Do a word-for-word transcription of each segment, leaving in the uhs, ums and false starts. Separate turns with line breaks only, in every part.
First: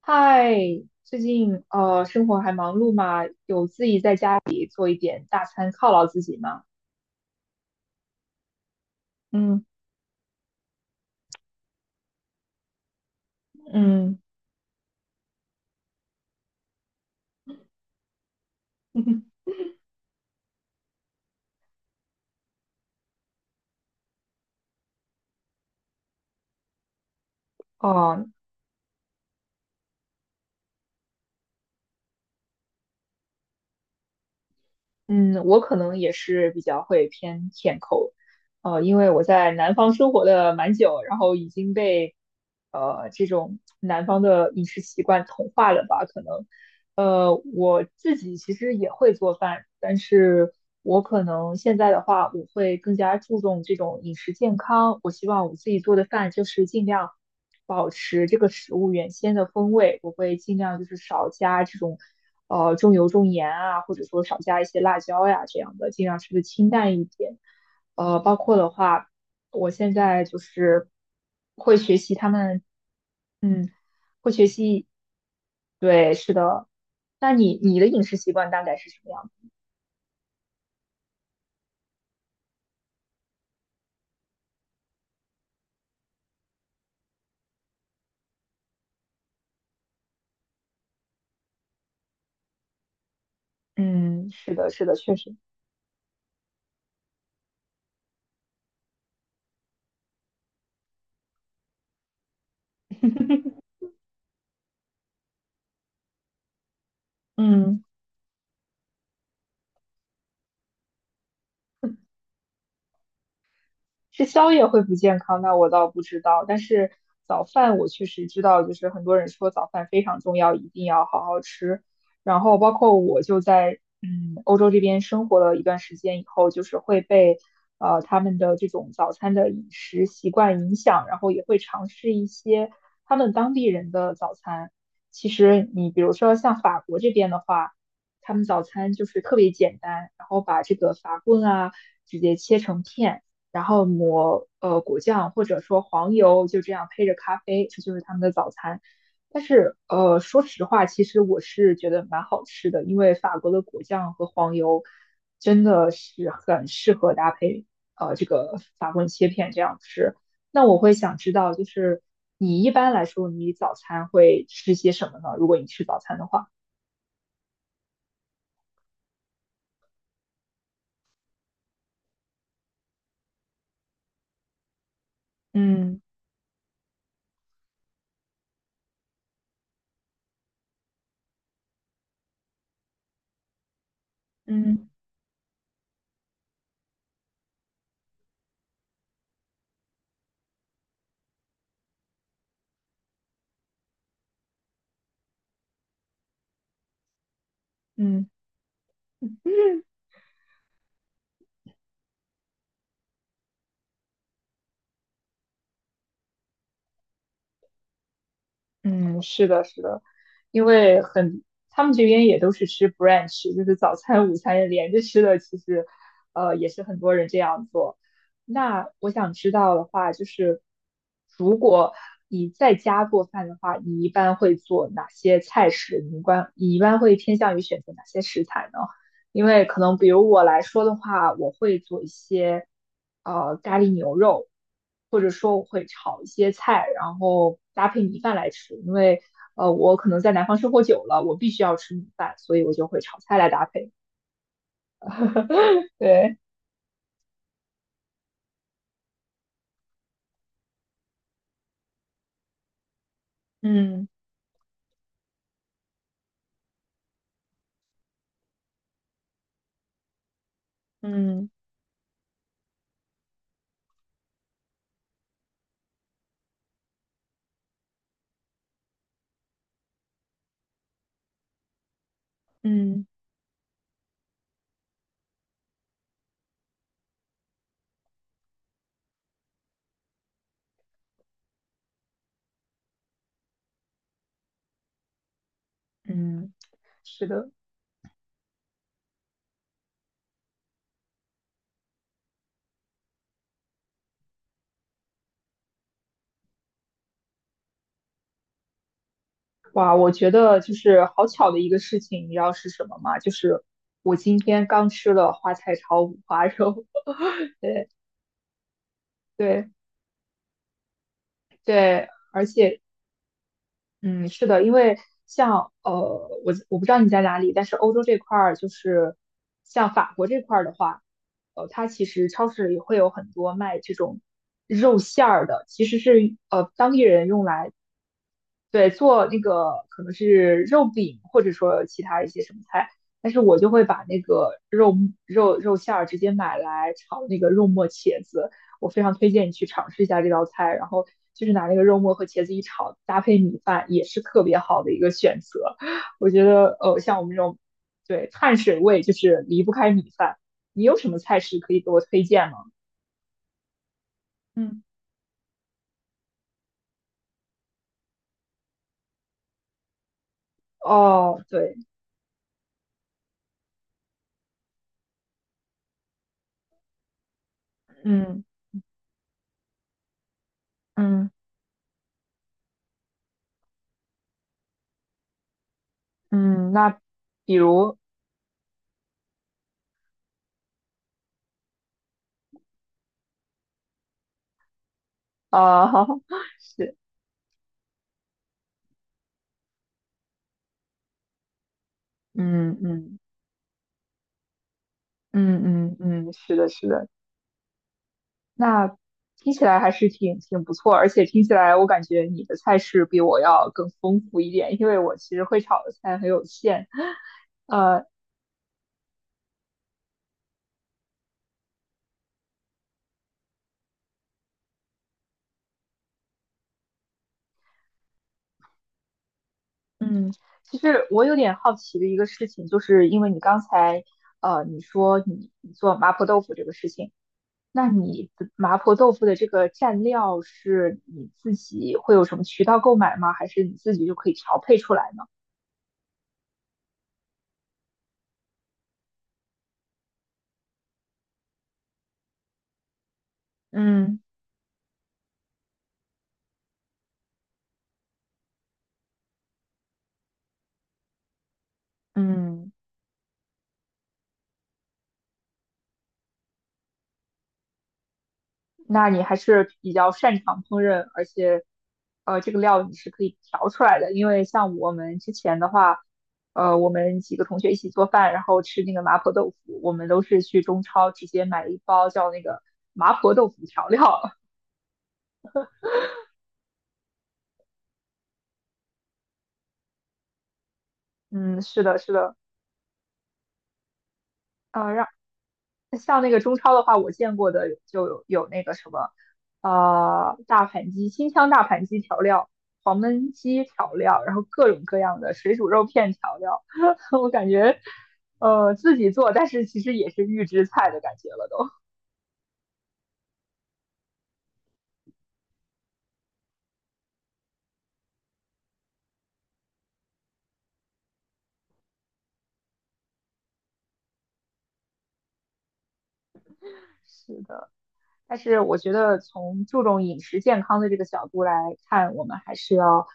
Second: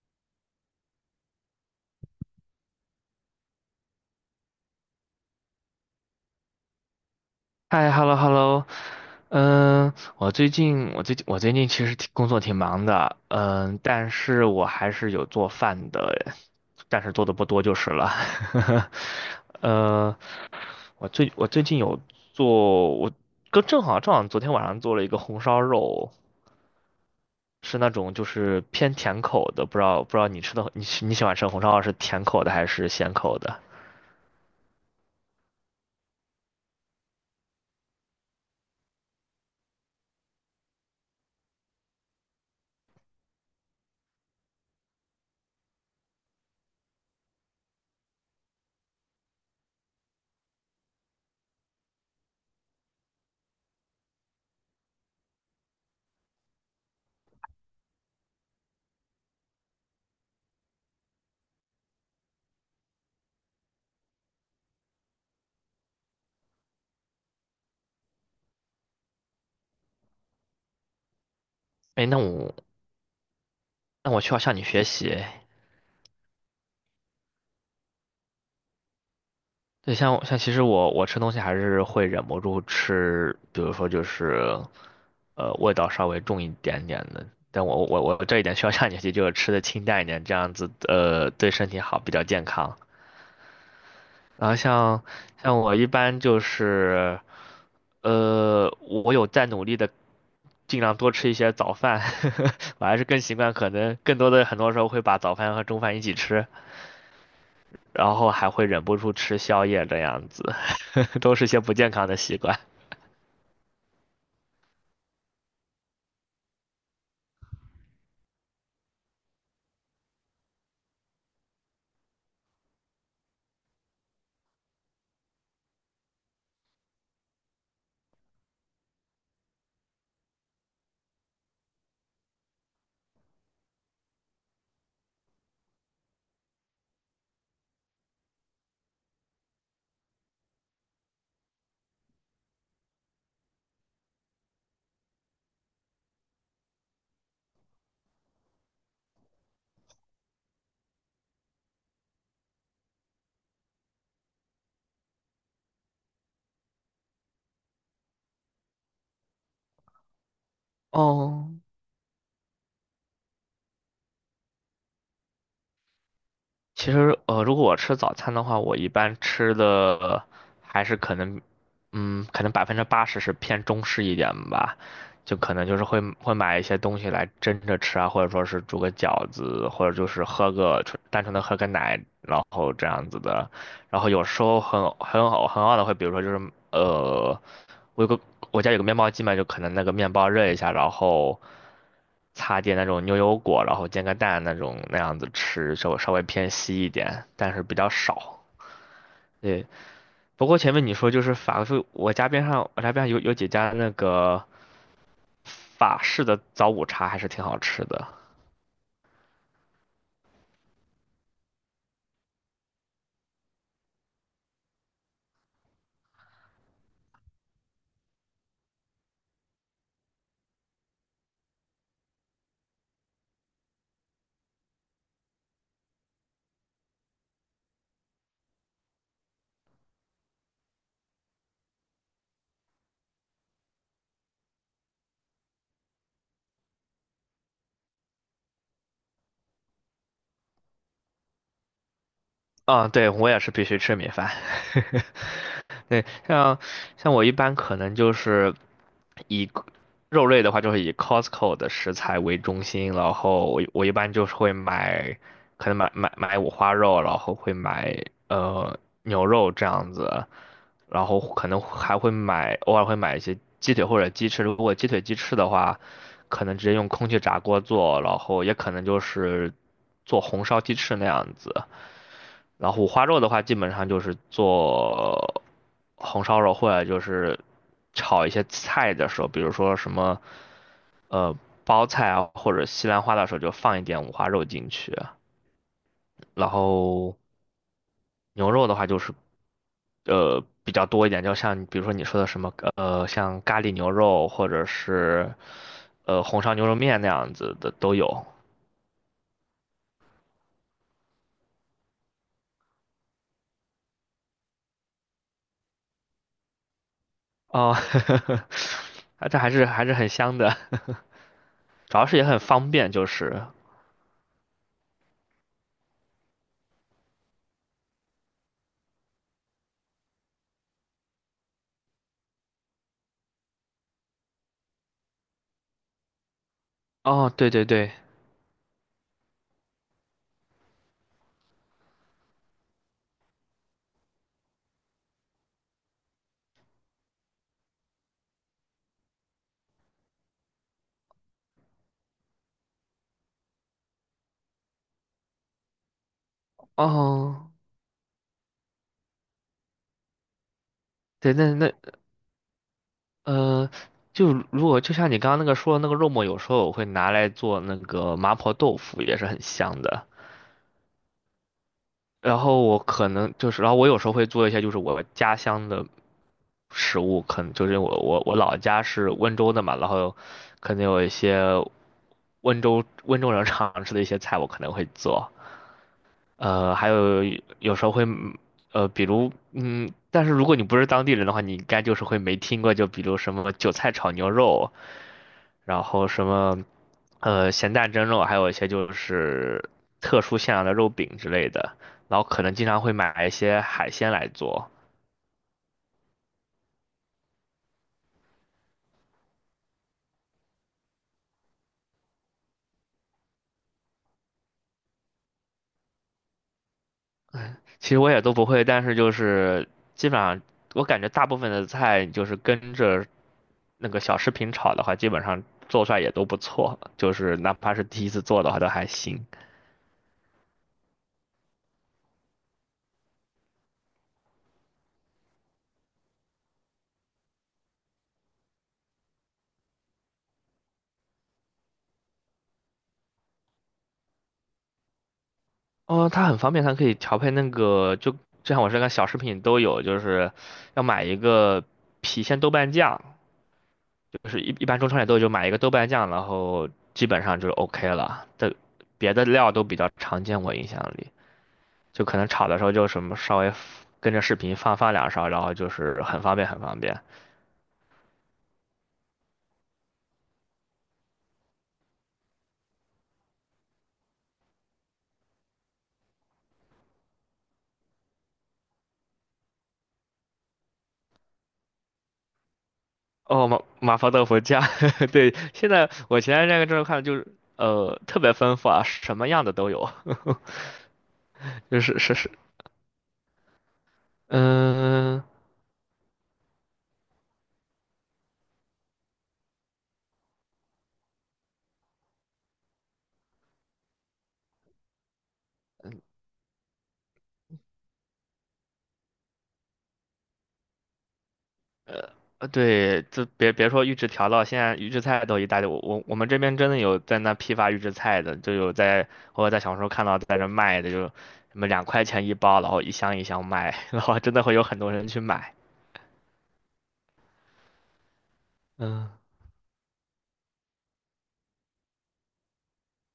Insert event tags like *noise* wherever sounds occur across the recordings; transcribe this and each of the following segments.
嗨，最近呃生活还忙碌吗？有自己在家里做一点大餐犒劳自己吗？
嗨，hello hello，
嗯
嗯，我最近我最近我最近其实挺工作挺忙的，嗯，但
嗯
是我还是有做饭的，但是做的不多就是了。
*laughs*，
*laughs* 呃，我最我最近有做，我跟正好正好昨天晚上做了一个红烧肉，是那种就
哦，
是偏甜口的，不知道不知道你吃的你喜你喜欢吃红烧肉是甜口的还是咸口的？
嗯，我可能也是比较会偏甜口，呃，因为我在南方生活的蛮久，然后已经被呃这种南方的饮食习惯同化了吧，可能，呃，我自己其实也会做饭，但是我可能现在的话，我会更加注重这种饮食健康。我希望我自己做的饭就是尽量保持这个食物原先的风味，我会尽量就是少加这种呃重油重盐啊，或者说少加一些辣椒呀这样的，尽量吃的清淡一点。呃，包括的话，我现在就是会学
哎，
习
那
他
我
们，嗯，
那我
会
需要
学
向你学
习。
习。
对。那你你的饮食习惯大概是什么样的？
对，像像其实我我吃东西还是会忍不住吃，比如说就是，呃，味道稍微重一点点的。但我我我这一点需要下决心，就是吃的清淡一点，这样子呃对身体好，比较健康。
嗯，
然
是
后
的，是的，
像
确实。
像我一般就是，呃，我有在努力的尽量多吃一些早饭，*laughs* 我还是更习惯
*laughs*
可能更多的很多时候会把早饭和中饭一起吃，
嗯。
然后还会忍不住吃宵夜这样子，*laughs* 都是些不健康的习惯。
吃宵夜会不健康，那我倒不知道。但是早饭我确实知道，就是很多人说早饭非常重要，一定要好好吃。然后包括我就在嗯欧洲这边生活了一段时间以后，就是会被呃他们的这种早餐的饮食习惯影响，然后也会尝试一些他们当地人的早餐。其实你比如说像法国这边的话，他们早餐就是特别简单，然后把这个法棍啊直接切成片。然后抹呃果酱或者说黄油，就这样配着咖啡，这就是他们的早餐。但是呃，说实话，其实我是觉得蛮好吃的，因为法国的果酱和黄油真的是很适合搭配呃这个法棍切片这样吃。那我会想知
哦，
道，就是你一般来说，你早餐会吃些什么呢？如果你吃早餐的话，
其实，呃，如果我吃早餐的话，我一般吃的还是可能，嗯，可能百分之八十是偏中式一点吧，就可能就是
嗯
会会买一些东西来蒸着吃啊，或者说是煮个饺子，或者就是喝个纯单纯的喝个奶，然后这样子的。然后有时候很
嗯
很好很好的会，比如说就是呃，我有个我家有个面包机嘛，就可能那个面包热一下，然后擦点那种牛油果，然后煎个蛋那种那样子吃，稍微稍微偏稀一点，但是比较
嗯。
少。对，不过前面你说就是法式，我家边上我家边上有有几家那个法式的早午茶还是挺好吃的。
嗯，是的，是的，因为很，他们这边也都是吃 brunch，就是早餐、午餐连着吃的，其实，呃，也是很多人这样做。那我想知道的话，就是如果你在家做饭的话，你一般会做哪些菜式？你一般你一般会偏向于选择哪些食材呢？因为可能比如我来说的话，我会做一些呃咖喱牛肉，或者说我会炒一些菜，然后搭配米饭来吃。因为呃我可能在南方生活久了，我必须要吃米饭，所以我就
嗯，
会
对，
炒
我
菜
也
来
是必
搭
须
配。
吃米饭。*laughs* 对，
对，
像像我一般可能就是以肉类的话，就是以 Costco 的食材为中心，然后我我一
嗯
般就是会买，可能买买买五花肉，然后会买呃牛肉这样子，然后可
嗯
能还会买，偶尔会买一些鸡腿或者鸡翅。如果鸡腿鸡翅的话，可能直接用空气炸锅做，然后也可能就是做红烧鸡翅那样子。然后五花
嗯
肉的话，基本上就是做红烧肉，或者就是炒一些菜的时候，比如说什么呃包菜啊，或者西兰花的时候，就放一点五花肉进去。然
嗯，
后
是的。
牛肉的话，就是呃比较多一点，就像比如说你说的什么呃像咖喱牛肉，或者是呃红烧牛肉面那样子的都有。
哇，我觉得就是好巧的一个事情，你知道是什么吗？就是我今天刚吃了花菜炒五花肉。*laughs*
哦，
对
*laughs* 这还是
对
还是很香的。*laughs* 主要
对，
是也很
而
方
且
便，就是
嗯，是的，因为像呃，我我不知道你在哪里，但是欧洲这块儿就是像法国这块儿的话，呃，它其实超市里会有很多卖这种肉馅儿的，其实是呃当地人
哦，
用
对对
来
对，
对，做那个可能是肉饼，或者说其他一些什么菜，但是我就会把那个肉肉肉馅儿直接买来炒那个肉末茄子，我非常推荐你去尝试一下这道菜，然后就是拿那个肉末和茄子一炒，搭配米饭也是特别好的一个选择。我觉得，呃，像我们这
哦，
种对碳水味就是离不开米饭，你有什么
对，
菜
那
式可
那
以给我推荐吗？
呃，就如果
嗯
就像你刚刚那个说的那个肉末，有时候我会拿来做那个麻婆豆腐，也是很香的。
哦，对，
然后我可能就是，然后我有时候会做一些就是我家乡的食物，可能就是我我我
嗯
老家是温州的嘛，然后可能有一
嗯
些温州温州人常吃的一些菜，我可能会做。
嗯，
呃，还
那
有
比
有时候
如。
会，呃，比如，嗯，但是如果你不是当地人的话，你应该就是会没听过，就比如什么韭菜炒牛肉，
啊，
然后什
*laughs*
么，
是，
呃，咸蛋蒸肉，还有一些就是特殊馅料的肉饼之类的，然后可能经
嗯
常会
嗯
买一些海鲜来做。
嗯嗯嗯，是的，是的，那听起来还是挺挺不错，而且听起来我感觉你的菜式比我要更丰富一点，因为我其实会炒的菜很有限。
其实
呃，
我也都不会，但是就是基本上，我感觉大部分的菜就是跟着那个小视频炒的话，基本上做出来也都不错，就是哪怕是第一次做的话都还行。
嗯，其实我有点好奇的一个事情，就是因为你刚才呃你说你你做麻婆豆腐这个事情，那你的麻婆豆腐的这个蘸料是你自己会有什么渠道购买吗？还是你自己就可以调配出来呢？
哦，它很方便，它可以调配那个，就就像我这个小食品都有，就是要买一个郫县豆瓣酱，
嗯。
就是一一般中超也都有，就买一个豆瓣酱，然后基本上就是 OK 了。的别的料都比较常见，我印象里。就可能炒的时候
嗯，
就什么稍微跟着视频放放两勺，然后就是很方便很方便。
那你还是比较擅长烹饪，而且，呃，这个料你是可以调出来的。因为像我们之前的话，呃，我们几个同学一起做饭，然后吃那个麻婆豆腐，我们都是去中超直接买一包叫那个麻婆豆
哦，
腐
麻
调
麻婆
料。
豆腐酱，*laughs* 对，现在我前段时间这个看就是呃特别丰富啊，什么样的都有，
*laughs* 嗯，
*laughs* 就
是的，
是
是
是是，
的，呃，
嗯、
像那个中超的话，我见过的就有有那个什么，呃，大盘鸡、新疆大盘鸡调料、黄焖鸡调料，然后各种各样的水煮肉片调料，*laughs* 我感觉，呃，自己做，但是其实也是预制菜的感觉了都。
呃对，就别别说预制调料，现在预制菜都一大堆。我我我们这边真的有在那批发预制菜的，就有在我在小红书看到在这卖的，就什么两块钱一包，然后一箱一箱卖，*laughs* 然后真的会有很多人去买。
*laughs* 是的，但是我觉
嗯，
得从注重饮食健康的这个角度来看，我们还是要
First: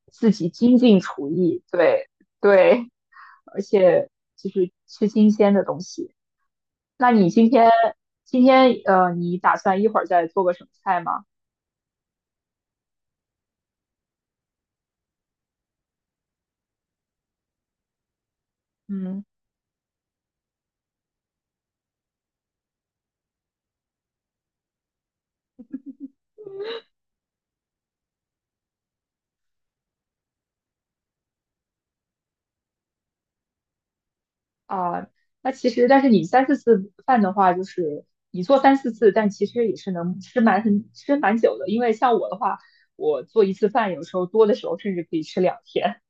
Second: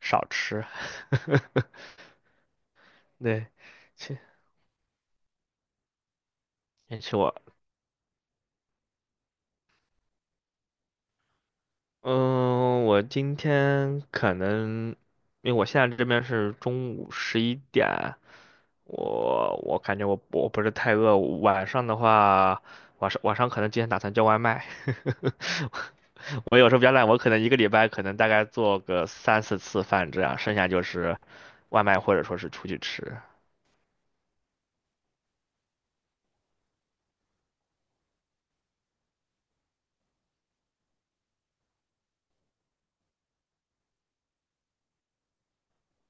少
自己
吃。
精进厨艺，对对，
对，
而且
其
就是吃新鲜的东西。
其
那
实
你
我，
今天今天呃，你打算一会儿再做个什么菜吗？
嗯，我今天可能，因为我现在这边是中午十一点，
嗯
我我感觉我我不是太饿，晚上的话，晚上晚上可能今天打算叫外卖，*laughs* 我有时候比较懒，我可能一个礼拜可能大概做个三四次饭这样，剩下就是外卖或者说是出去吃。
啊，那其实但是你三四次饭的话，就是你做三四次，但其实也是能吃蛮很吃蛮久的。因为像我的话，我做一次饭，有时候多的时候甚至可以吃两天。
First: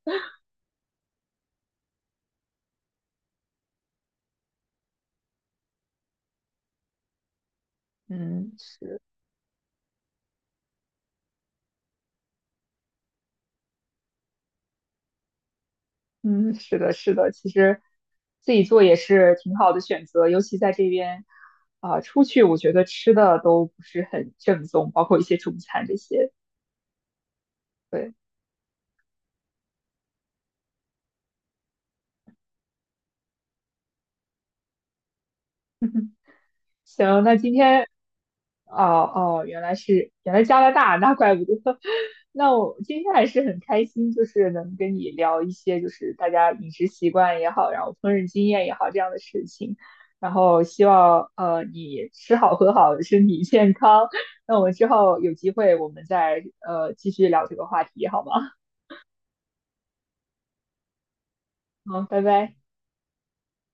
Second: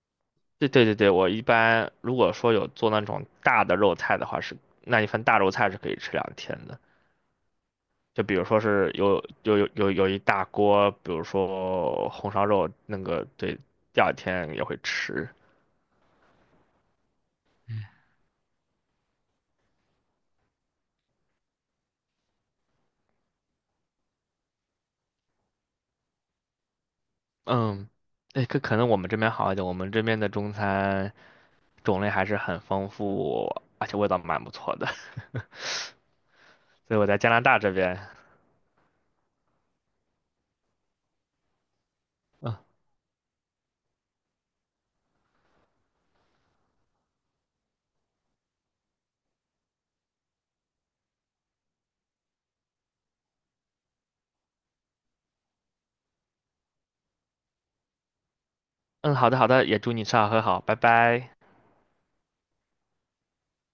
对对对对，我一般如果说有做那种大的肉菜的话是，那一份大肉菜是可以吃两天的。
*laughs*
就比如
嗯，
说是
是，
有有有有有一大锅，比如说红烧肉，那个对，第二天也会吃。
嗯，是的，是的，其实自己做也是挺好的选择，尤其在这边啊，出去我觉得吃的都不是很正宗，包括一些中餐这些。
嗯，
对。
对，可可能我们这边好一点，我们这边的中餐种类还是很丰富，而且味道蛮不错的。*laughs* 所以我在
行，
加
那
拿
今
大这
天
边，
哦哦，原来是原来加拿大，那怪不得。*laughs*
嗯
那我今天还是很开心，就是能跟你聊一些，就是大家饮食习惯也好，然后烹饪经验也好这样的事情。然后希望呃你吃好喝好，身体健康。那我们之后有机会我们再呃继续聊这个话题，好吗？
嗯，好的好的，也祝你吃好喝好，拜拜。
好，拜拜。